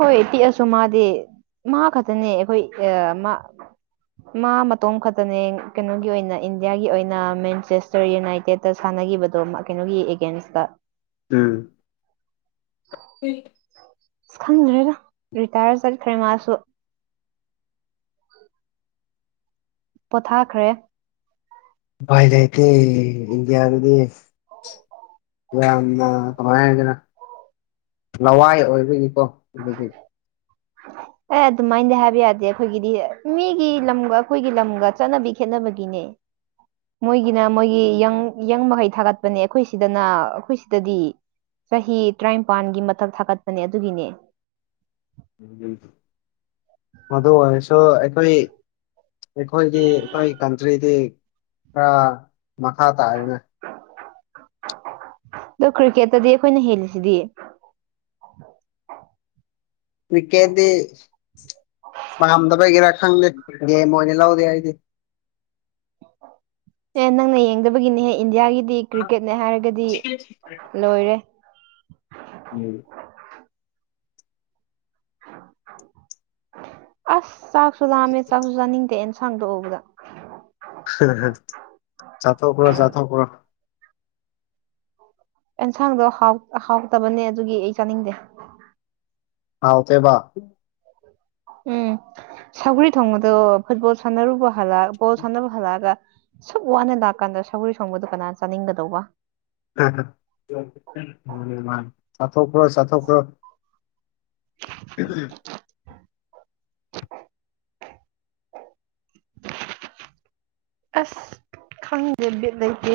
ꯍꯣꯏ ꯄꯤꯛꯑꯁꯨ ꯃꯥꯗꯤ ꯃꯥ ꯈꯛꯇꯅꯦ ꯑꯩꯈꯣꯏ ꯃꯥ ꯃꯇꯣꯝ ꯈꯛꯇꯅꯦ ꯀꯩꯅꯣꯒꯤ ꯑꯣꯏꯅ ꯏꯟꯗꯤꯌꯥꯒꯤ ꯑꯣꯏꯅ ꯃꯦꯟꯆꯦꯁ ꯔ ꯌꯨꯅꯥꯏꯇꯦꯠꯇ ꯁꯥꯟꯅꯈꯤꯕꯗꯣ ꯀꯩꯅꯣꯒꯤ ꯑꯦꯒꯦꯟꯁꯇ
ꯎꯝ ꯎꯝ
ꯑꯁ ꯈꯪꯗ꯭ꯔꯦꯗ ꯔꯤꯇꯥꯌꯔ ꯆꯠꯈ꯭ꯔꯦ ꯃꯥꯁꯨ ꯄꯣꯊꯥꯈ꯭ꯔꯦ
ꯥꯏꯜꯥꯏꯇꯩ ꯏꯟꯗꯤꯌꯥꯗꯤ ꯌꯥꯝꯅ ꯀꯃꯥꯏꯅꯗꯅ ꯂꯋꯥꯏ ꯑꯣꯏꯕꯒꯤꯀꯣ
ꯑ
[INAUDIBLE]
ꯑꯦ ꯑꯗꯨꯃꯥꯏꯅꯗꯤ ꯍꯥꯏꯕ ꯌꯥꯗꯦ ꯑꯩꯈꯣꯏꯒꯤꯗꯤ ꯃꯤꯒꯤ ꯂꯝꯒ ꯑꯩꯈꯣꯏꯒꯤ ꯂꯝꯒ ꯆꯠꯅꯕꯤ ꯈꯦꯠꯅꯕꯒꯤꯅꯦ ꯃꯣꯏꯒꯤꯅ ꯃꯣꯏꯒꯤꯪ ꯌꯪ ꯃꯍꯩ ꯊꯥꯒꯠꯄꯅꯦ ꯑꯩꯈꯣꯏ ꯁꯤꯗꯅ ꯑꯩꯈꯣꯏ ꯁꯤꯗꯗꯤ ꯆꯍꯤ ꯇꯔꯥꯅꯤꯄꯥꯜꯒꯤ ꯃꯊꯛ ꯊꯥꯒꯠꯄꯅꯦ ꯑꯗꯨꯒꯤꯅꯦ
ꯃꯗꯨ ꯑꯣꯏ ꯁꯣ ꯑꯩꯈꯣꯏ ꯑꯩꯈꯣꯏꯗꯤ ꯑꯩꯈꯣꯏꯒꯤ ꯀꯟꯇ꯭ꯔꯤꯗꯤ ꯈꯔ ꯃꯈꯥ ꯇꯥꯔꯦꯅꯦ
ꯑꯗꯣ ꯀ꯭ꯔꯤꯀꯦꯠꯇꯗꯤ ꯑꯩꯈꯣꯏꯅ ꯍꯦꯜꯂꯤꯁꯤꯗꯤ
ꯀ꯭ꯔꯤꯀꯦꯠꯇꯤ ꯄꯥꯝꯗꯕꯒꯤꯦꯔꯥ ꯈꯪꯗꯦ ꯒꯦꯝ ꯑꯣꯏꯅ ꯂꯧꯗꯦ ꯍꯥꯏꯗꯤ
ꯑꯦ ꯅꯪꯅ ꯌꯦꯡꯗꯕꯒꯤꯅꯦꯍꯦ ꯏꯟꯗꯤꯌꯥꯒꯤꯗꯤ ꯀ꯭ꯔꯤꯛꯀꯦꯠꯅꯦ ꯍꯥꯏꯔꯒꯗꯤ ꯂꯣꯏꯔꯦ
ꯎꯝ
ꯑꯁ ꯆꯥꯛꯁꯨ ꯂꯥꯝꯃꯦ ꯆꯥꯛꯁꯨ ꯆꯥꯅꯤꯡꯗꯦ ꯑꯦꯟꯁꯥꯡꯗꯣꯛ ꯎꯕꯗ
ꯆꯥꯊ ꯄꯨꯔꯣ ꯆꯊ ꯀ
ꯑꯦꯟꯁꯥꯡꯗꯣ ꯍꯥꯎꯇꯕꯅꯦ ꯑꯗꯨꯒꯤ ꯑꯩ ꯆꯥꯅꯤꯡꯗꯦ
ꯍꯥꯎ ꯇꯕ
ꯎꯝ ꯁꯒꯔꯤ ꯊꯣꯡꯕꯗꯣ ꯐꯨꯠꯕꯣꯜ ꯁꯥꯟꯅꯔꯨꯕ ꯍꯜꯂ ꯕꯣꯜ ꯁꯥꯟꯅꯕ ꯍꯜꯂꯛꯑꯒ ꯁꯨꯛ ꯋꯥꯅ ꯂꯥꯛꯀꯥꯟꯗ ꯁꯒꯔꯤ ꯁꯪꯕꯗꯨꯣ ꯀꯅꯥ ꯆꯥꯅꯤꯡꯒꯗꯧꯕ
ꯆꯥꯊꯣꯛꯈ꯭ꯔꯣ ꯆꯠꯊꯣꯛꯈ꯭ꯔꯣ ꯎ
[INAUDIBLE] ꯑꯁ ꯈꯪꯗꯕ ꯂꯩꯇ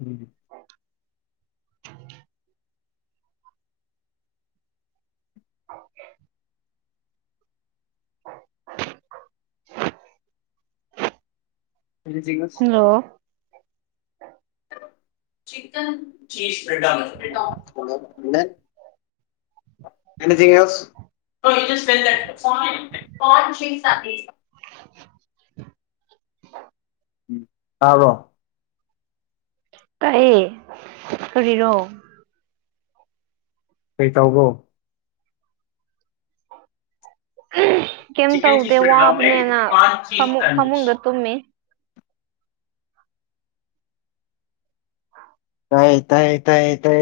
ꯎꯝ ꯑꯗꯨ ꯁꯤꯒꯁ
ꯍꯜꯂꯣ
ꯆꯟ ꯆ꯭ꯔꯦꯅꯦꯣ [INAUDIBLE]
[INAUDIBLE]
ꯇꯥꯕꯣ
ꯀꯥꯏꯑꯦ ꯁꯔꯤꯔꯣ
ꯀꯩ ꯇꯕꯣ
ꯀꯩꯝ ꯇꯧꯗꯦ ꯋꯥꯕꯅꯦꯅ ꯐꯃꯨꯡ ꯐꯃꯨꯡꯗ ꯇꯨꯝꯃꯤ
ꯇꯥꯏ ꯇꯥꯏ ꯇꯥꯏ ꯇ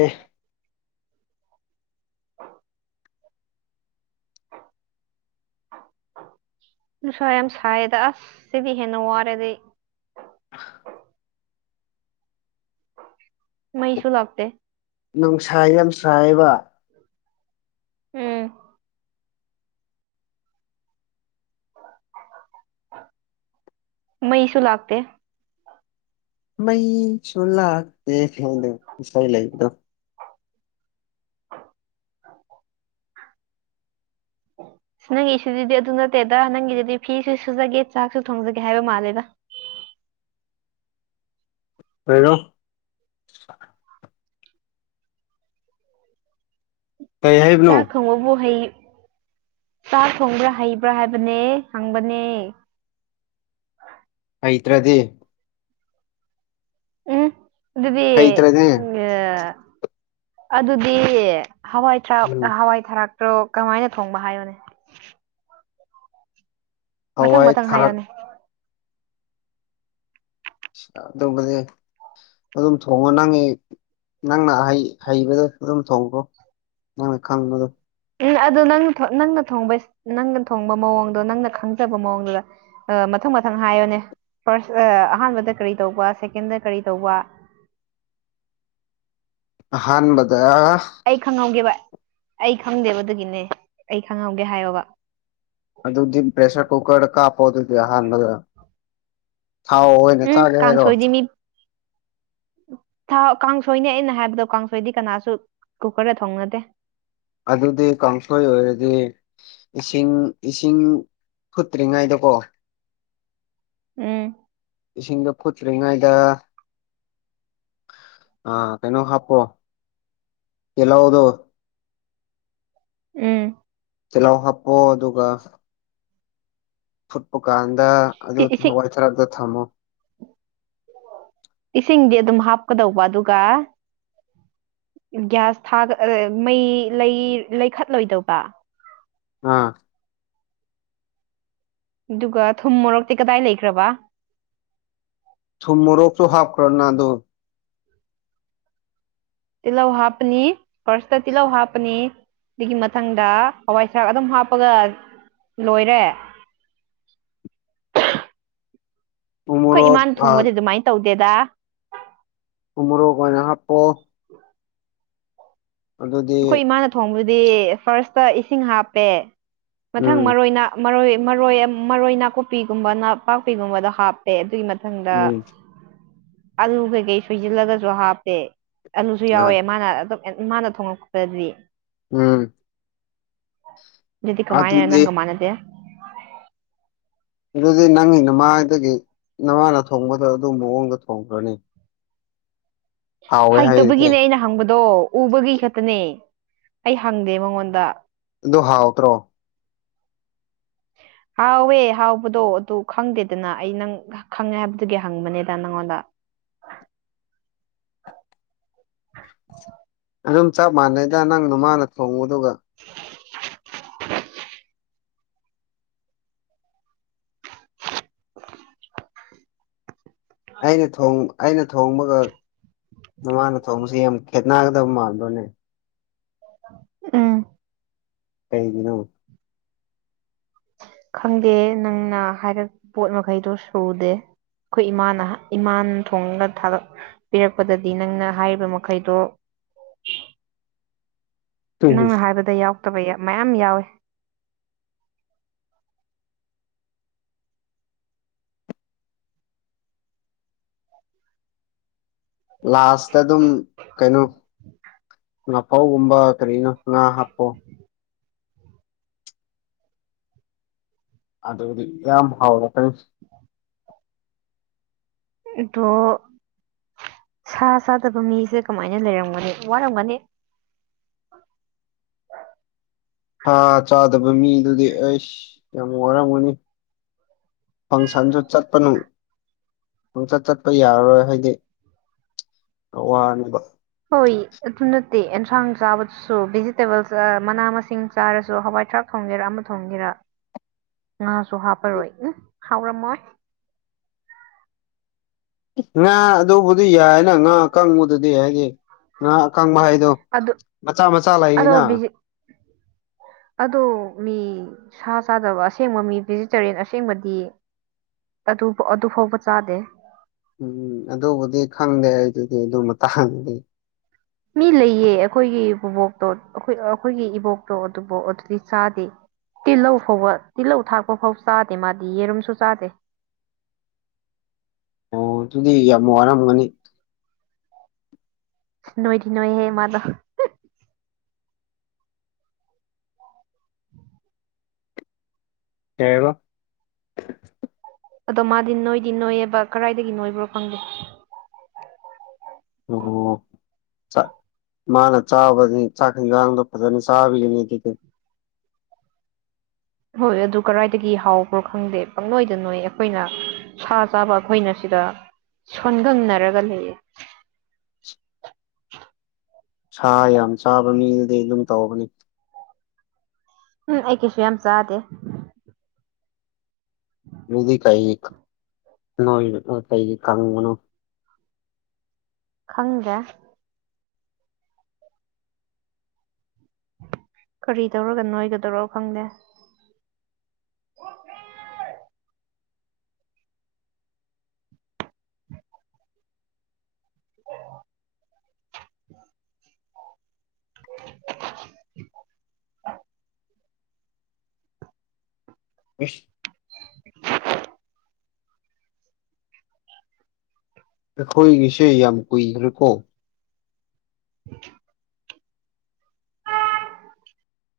ꯅꯨꯡꯁ ꯌꯥꯝ ꯁꯥꯏꯗ ꯑꯁ ꯁꯤꯗꯤ ꯍꯦꯟꯅ ꯋꯥꯔꯦꯗꯤ
ꯑ
ꯃꯩꯁꯨꯨ ꯂꯥꯛꯇ
ꯅꯨꯡꯁꯥꯏ ꯌꯥꯝꯁꯥꯏꯕ
ꯎꯝ ꯃꯩꯁꯨ ꯂꯥꯛꯇ
ꯃꯩ ꯁꯣꯂꯥꯛ ꯀꯦꯗ ꯉꯁꯥꯏ ꯂꯩꯗꯣ
ꯅꯪꯒꯤꯁꯨꯗꯨꯗꯤ ꯑꯗꯨ ꯅꯠꯇꯦꯗ ꯅꯪꯒꯤꯗꯨꯗꯤ ꯐꯤꯁꯨ ꯁꯨꯖꯒꯦ ꯆꯥꯛꯁꯨ ꯊꯣꯡꯖꯒꯦ ꯍꯥꯏꯕ ꯃꯥꯜꯂꯦꯒ
ꯍꯔꯣ ꯀꯩ ꯍꯥꯏꯕꯅꯣ
ꯆꯈꯉꯕꯍꯩ ꯆꯥꯛ ꯊꯣꯡꯕ꯭ꯔꯥ ꯍꯩꯕ꯭ꯔꯥ ꯍꯥꯏꯕꯅꯦ ꯍꯪꯕꯅꯦ
ꯍꯩꯇ꯭ꯔꯗꯤ
ꯎꯝ ꯑꯗꯨꯗꯤ
ꯍꯩꯇ꯭ꯔꯗꯤ
ꯑꯦ ꯑꯗꯨꯗꯤ ꯍꯋꯥꯏ ꯊ꯭ꯔꯥꯛ
ꯎꯝ
ꯍꯋꯥꯏ ꯊꯔꯥꯛ ꯄ꯭ꯔꯣ ꯀꯃꯥꯏꯅ ꯊꯣꯡꯕ ꯍꯥꯏꯌꯨꯅꯦ ꯃꯊꯪ
ꯍꯋꯥꯏ
ꯃꯊꯪ
ꯊꯔꯥꯛ
ꯍꯥꯏꯌꯨꯅꯦ
[UNINTELLIGIBLE] ꯑꯗꯨꯝ ꯊꯣꯡꯉꯣ ꯅꯪꯒꯤ ꯅꯪꯅ ꯍꯩ ꯍꯩꯕꯗꯣ ꯑꯗꯨꯝ ꯊꯣꯡꯈꯣ ꯅꯪꯅ ꯈꯪꯕꯗꯣ
ꯎꯝ ꯑꯗꯣ ꯅꯪꯅ ꯅꯪꯅ ꯊꯕ ꯏꯁ ꯅꯪꯅ ꯊꯣꯡꯕ ꯃꯑꯣꯡꯗꯣ ꯅꯪꯅ ꯈꯪꯖꯕ ꯃꯑꯣꯡꯗꯨꯗ ꯑꯥ ꯃꯊꯪ ꯃꯊꯪ ꯍꯥꯏꯌꯨꯅꯦ ꯐꯥꯔꯁ ꯑꯍꯥꯟꯕꯗ ꯀꯔꯤ ꯇꯧꯕ ꯁꯦꯀꯦꯟꯗ ꯀꯔꯤ ꯇꯧꯕ
ꯑꯍꯥꯟꯕꯗ
ꯑꯩ ꯈꯪꯍꯧꯒꯦꯕ ꯑꯩ ꯈꯪꯗꯦꯕ ꯑꯗꯨꯒꯤꯅꯦ ꯑꯩ ꯈꯪꯍꯧꯒꯦ ꯍꯥꯏꯌꯣꯕ
ꯑꯗꯨꯗꯤ ꯄ꯭ꯔꯦꯁꯔ ꯀꯨꯀꯔꯗ ꯀꯥꯞꯄꯣ ꯑꯗꯨꯒ ꯑꯍꯥꯟꯕꯗ ꯊꯥꯎ ꯑꯦ
ꯎꯝ ꯀꯥꯟꯁꯣꯏꯗꯤꯃꯤ
[INAUDIBLE]
ꯊꯥꯎ ꯀꯥꯡꯁꯣꯏꯅꯦ ꯑꯩꯅ ꯍꯥꯏꯕꯗꯣ ꯀꯥꯡꯁꯣꯏꯗꯤ ꯀꯅꯥꯁꯨ ꯀꯨꯀꯔꯗ ꯊꯣꯡꯅꯗꯦ
ꯑꯗꯨꯗꯤ ꯀꯥꯡꯁꯣꯏ ꯑꯣꯏꯔꯗꯤ ꯏꯁꯤꯡ ꯏꯁꯤꯡ ꯐꯨꯠꯇ꯭ꯔꯤꯉꯩꯗꯀꯣ
ꯎꯝ
ꯏꯁꯤꯡꯗꯣ ꯐꯨꯠꯇ꯭ꯔꯤꯉꯩꯗ ꯑꯥ ꯀꯩꯅꯣ ꯍꯥꯞꯄꯣ ꯇꯤꯜꯍꯧꯗꯣ
ꯎꯝ
ꯇꯤꯜꯍꯧ ꯍꯥꯞꯄꯣ ꯑꯗꯨꯒ ꯐꯨꯠꯄꯀꯥꯟꯗ ꯑꯗꯨ
ꯏꯁꯤꯡ
ꯍꯋꯥꯏꯊꯔꯥꯛꯇꯣ ꯊꯝꯃꯣ
ꯏꯁꯤꯡꯗꯤ ꯑꯗꯨꯝ ꯍꯥꯞꯀꯗꯧꯕ ꯑꯗꯨꯒ ꯒ꯭ꯌꯥꯁ ꯊꯥ ꯃꯩ ꯂꯩ ꯂꯩꯈꯠꯂꯣꯏꯗꯧꯕ
ꯑꯥ
ꯑꯗꯨꯒ ꯊꯨꯝ ꯃꯣꯔꯣꯛꯛꯇꯤ ꯀꯗꯥꯏ ꯂꯩꯈ꯭ꯔꯕ
ꯊꯨꯝ ꯃꯣꯔꯣꯛꯁꯨ ꯍꯥꯞꯈ꯭ꯔꯣꯅꯗꯣ
ꯇꯤꯜꯍꯧ ꯍꯥꯞꯄꯅꯤ ꯐꯥꯔꯁꯇꯥ ꯇꯤꯜꯍꯧ ꯍꯥꯞꯄꯅꯤ ꯁꯤꯒꯤ ꯃꯊꯪꯗ ꯍꯋꯥꯏ ꯊꯔꯥꯛ ꯑꯗꯨꯝ ꯍꯥꯞꯄꯒ ꯂꯣꯏꯔꯦ
ꯎ
ꯈꯣꯏ
ꯃꯣꯔꯣꯛ
ꯏꯃꯥꯅ
ꯑ
ꯊꯣꯡꯕꯗꯤ ꯑꯗꯨꯃꯥꯏꯅ ꯇꯧꯗꯦꯗ
ꯎꯃꯣꯔꯣꯛ ꯑꯣꯏꯅ ꯍꯥꯞ ꯑꯗꯨꯗꯤ
ꯑꯩꯈꯣꯏ ꯏꯃꯥꯅ ꯊꯣꯡꯕꯗꯤ ꯐꯥꯔꯁꯇ ꯏꯁꯤꯡ ꯍꯥꯞꯄꯦ ꯃꯊꯪ
ꯎꯝ
ꯃꯔꯣꯏꯅ ꯃꯔꯣꯏ ꯃꯔꯣꯏ ꯃꯔꯣꯏ ꯅꯥꯀꯨꯞꯄꯤꯒꯨꯝꯕ ꯅꯄꯥꯛꯄꯤꯒꯨꯝꯕꯗꯣ ꯍꯥꯞ- ꯄꯦ ꯑꯗꯨꯒꯤ ꯃꯊꯪꯗ
ꯎꯝ
ꯑꯂꯨ ꯀꯩꯀꯩ ꯁꯣꯏꯁꯤꯜꯂꯒꯁꯨ ꯍꯥꯞꯄꯦ ꯑꯂꯨꯁꯨ
ꯑ
ꯌꯥꯎꯋꯦ ꯃꯥꯅ ꯑꯗꯨꯝ ꯃꯥꯅ ꯊꯣꯡꯉꯛꯄꯗꯗꯤ
ꯎꯝ
ꯑꯗꯨꯗꯤ ꯀꯃꯥꯏꯅ ꯅꯪꯒ ꯃꯥꯟꯅꯗꯦ
ꯑꯗꯨꯗꯤ ꯅꯪꯒꯤ ꯅꯃꯥꯗꯒꯤ ꯅꯃꯥꯅ ꯊꯣꯡꯕꯗꯣ ꯑꯗꯨ ꯃꯑꯣꯡꯗ ꯊꯣꯡꯈ꯭ꯔꯅꯤ ꯍꯥꯎꯋꯦ ꯍꯥꯏꯔꯗꯤ
ꯍꯩꯇꯕꯒꯤꯅꯦ ꯑꯩꯅ ꯍꯪꯕꯗꯣ ꯎꯕꯒꯤ ꯈꯛꯇꯅꯦ ꯑꯩ ꯍꯪꯗꯦ ꯃꯉꯣꯟꯗ
ꯑꯗꯨ ꯍꯥꯎꯇ꯭ꯔꯣ
ꯍꯥꯎꯋꯦ ꯍꯥꯎꯕꯗꯣ ꯑꯗꯣ ꯈꯪꯗꯦꯗꯅ ꯑꯩ ꯅꯪ ꯈꯪꯉꯦ ꯍꯥꯏꯕꯗꯨꯒꯤ ꯍꯪꯕꯅꯤꯗ ꯅꯪꯉꯣꯟꯗ
ꯑꯗꯨꯝ ꯆꯞ ꯃꯥꯟꯅꯩꯗ ꯅꯪꯗꯨ ꯃꯥꯅ ꯊꯣꯡꯉꯨꯗꯨꯒ
[UNINTELLIGIBLE] [UNINTELLIGIBLE]
ꯑꯩꯅ ꯊꯣꯡ ꯑꯩꯅ ꯊꯣꯡꯕꯒ ꯅꯃꯥꯅ ꯊꯣꯡꯕꯁꯦ ꯌꯥꯝ ꯈꯦꯠꯅꯒꯗꯕ ꯃꯥꯟꯕ꯭ꯔꯥꯅꯦ
ꯎꯝ
ꯀꯩꯒꯤꯅꯣ
ꯈꯪꯗꯦ ꯅꯪꯅ ꯍꯥꯏꯔꯛ ꯄꯣꯠ ꯃꯈꯩꯗꯣ ꯁꯨꯗꯦ ꯑꯩꯈꯣꯏ ꯏꯃꯥꯅꯍ ꯏꯃꯥꯟ ꯊꯣꯡꯉꯒ ꯊꯥꯗꯛ ꯄꯤꯔꯛꯄꯗꯗꯤ ꯅꯪꯅ ꯍꯥꯏꯔꯤꯕ ꯃꯈꯩꯗꯣ
[INAUDIBLE]
ꯅꯪꯅ ꯍꯥꯏꯕꯗ ꯌꯥꯎꯛꯇꯕ ꯃꯌꯥꯝ ꯌꯥꯎꯋꯤ
ꯂꯥꯁꯇ ꯑꯗꯨꯝ ꯀꯩꯅꯣ ꯃꯐꯧꯒꯨꯝꯕ ꯀꯔꯤꯅꯣ ꯉꯥ ꯍꯥꯞꯄꯣ ꯑꯗꯨꯗꯤ ꯌꯥꯝ ꯍꯥꯎꯔꯛꯀꯅꯤ
ꯑꯗꯣ ꯁꯥ ꯆꯗꯕ ꯃꯤꯁꯦ ꯀꯃꯥꯏꯅ ꯂꯩꯔꯝꯒꯅꯤ ꯋꯥꯔꯝꯒꯅꯤ
ꯍꯥꯥ ꯆꯥꯗꯕ ꯃꯤꯗꯨꯗꯤ ꯑꯩꯁ ꯌꯥꯝ ꯋꯥꯔꯝꯒꯅꯤ ꯐꯪꯁꯟꯁꯨ ꯆꯠꯄꯅꯨ ꯄꯪꯆꯠ ꯆꯠꯄ ꯌꯥꯔꯔꯣꯏ ꯍꯥꯏꯗꯤ ꯋꯥꯅꯦꯕ
ꯍꯣꯏ ꯑꯗꯨ ꯅꯠꯇꯦ ꯑꯦꯟꯁꯥꯡ ꯆꯥꯕꯗꯁꯨ ꯚꯤꯖꯤꯇꯦꯕꯜꯁ ꯃꯅꯥ ꯃꯁꯤꯡ ꯆꯥꯔꯁꯨ ꯍꯋꯥꯏ ꯊꯔꯥꯛ ꯊꯣꯡꯒꯦꯔꯥ ꯑꯃ ꯊꯣꯡꯒꯦꯔꯥ
[INAUDIBLE]
ꯉꯥꯁꯨ ꯍꯥꯞꯄꯔꯣꯏ ꯎꯝ ꯍꯥꯎꯔꯝꯃꯣꯏ
ꯉꯥ ꯑꯗꯨꯕꯨꯗꯤ ꯌꯥꯏꯅ ꯉꯥ ꯑꯀꯪꯕꯗꯨꯗꯤ ꯍꯥꯏꯗꯤ ꯉꯥ ꯑꯀꯪꯕ ꯍꯥꯏ ꯑꯗꯣ
ꯑꯗꯨ
ꯃꯆꯥ ꯃꯆꯥ
ꯑꯗꯣ
ꯂꯩꯅ
ꯚꯤꯖꯤ ꯑꯗꯣ ꯃꯤ ꯁꯥ ꯆꯥꯗꯕ ꯑꯁꯦꯡꯕ ꯃꯤ ꯚꯦꯖꯤꯇꯦꯔꯤꯌꯟ ꯑꯁꯦꯡꯕꯗꯤ ꯑꯗꯨ ꯑꯗꯨ ꯐꯥꯎꯕ ꯆꯥꯗꯦ
ꯎꯝ ꯑꯗꯨꯕꯨꯗꯤ ꯈꯪꯗꯦ ꯑꯩꯗꯨꯗꯤ ꯑꯗꯨ ꯃꯇꯥꯡꯗꯤ
ꯃꯤ ꯂꯩꯌꯦ ꯑꯩꯈꯣꯏꯒꯤ ꯄꯨꯕꯣꯛꯇꯣ ꯑꯩꯈꯣꯏꯒꯤ ꯏꯕꯣꯛꯇꯣ ꯑꯗꯨꯕꯨ ꯑꯗꯨꯗꯤ ꯆꯥꯗꯦ ꯇꯤꯜꯍꯧ ꯐꯥꯎꯕ ꯇꯤꯜꯍꯧ ꯊꯥꯛꯄ ꯐꯥꯎ ꯆꯥꯗꯦ ꯃꯥꯗꯤ ꯌꯦꯔꯨꯝꯁꯨ ꯆꯥꯗꯦ
ꯑꯗꯨꯨꯗꯤ ꯌꯥꯝ ꯋꯥꯔꯝꯒꯅꯤ
ꯅꯣꯏꯗꯤ ꯅꯣꯏꯍꯦ ꯃꯥꯗꫭ
ꯀꯩ ꯍꯥꯏꯕ
ꯑꯗꯣ ꯃꯥꯗꯤ ꯅꯣꯏꯗꯤ ꯅꯣꯏꯌꯦꯕ ꯀꯗꯥꯏꯗꯒꯤ ꯅꯣꯏꯕ꯭ꯔꯣ ꯈꯪꯗꯦ
ꯑꯣ ꯆꯥꯛ ꯃꯥꯅ ꯆꯥꯕꯅꯤ ꯆꯥꯛ ꯏꯟꯖꯥꯡꯗꯣ ꯐꯖꯅ ꯆꯥꯕꯤꯔꯤꯅꯤ ꯑꯗꯨꯗꯤ
ꯍꯣꯏ ꯑꯗꯨ ꯀꯗꯥꯏꯗꯒꯤ ꯍꯥꯎꯕ꯭ꯔꯣ ꯈꯪꯗꯦ ꯄꯪꯪꯅꯣꯏꯗꯅꯣꯏ ꯑꯩꯈꯣꯏꯅ ꯁꯥ ꯆꯥꯕ ꯑꯩꯈꯣꯏꯅ ꯁꯤꯗ ꯁꯣꯟꯒꯪꯅꯔꯒ ꯂꯩꯌꯦ
ꯁꯥ ꯌꯥꯝ ꯆꯥꯕ ꯃꯤꯗꯨꯗꯤ ꯑꯗꯨꯝ ꯇꯧꯕꯅꯤ
ꯎꯝ ꯑꯩ ꯀꯩꯁꯨ ꯌꯥꯝ ꯆꯥꯗꯦ
ꯗꯨꯗꯤ ꯀꯩꯒꯤ ꯅꯣꯏ ꯀꯩꯒꯤ ꯀꯪꯕꯅꯣ
ꯈꯪꯗ꯭ꯔꯦ ꯀꯔꯤ ꯇꯧꯔꯒ ꯅꯣꯏꯒꯗꯧꯔꯣ ꯈꯪꯗꯦ [INAUDIBLE] [INAUDIBLE]
ꯏꯁ ꯑꯩꯈꯣꯏꯒꯤꯁꯦ ꯌꯥꯝ ꯀꯨꯏꯒ꯭ꯔꯦꯀꯣ
[INAUDIBLE]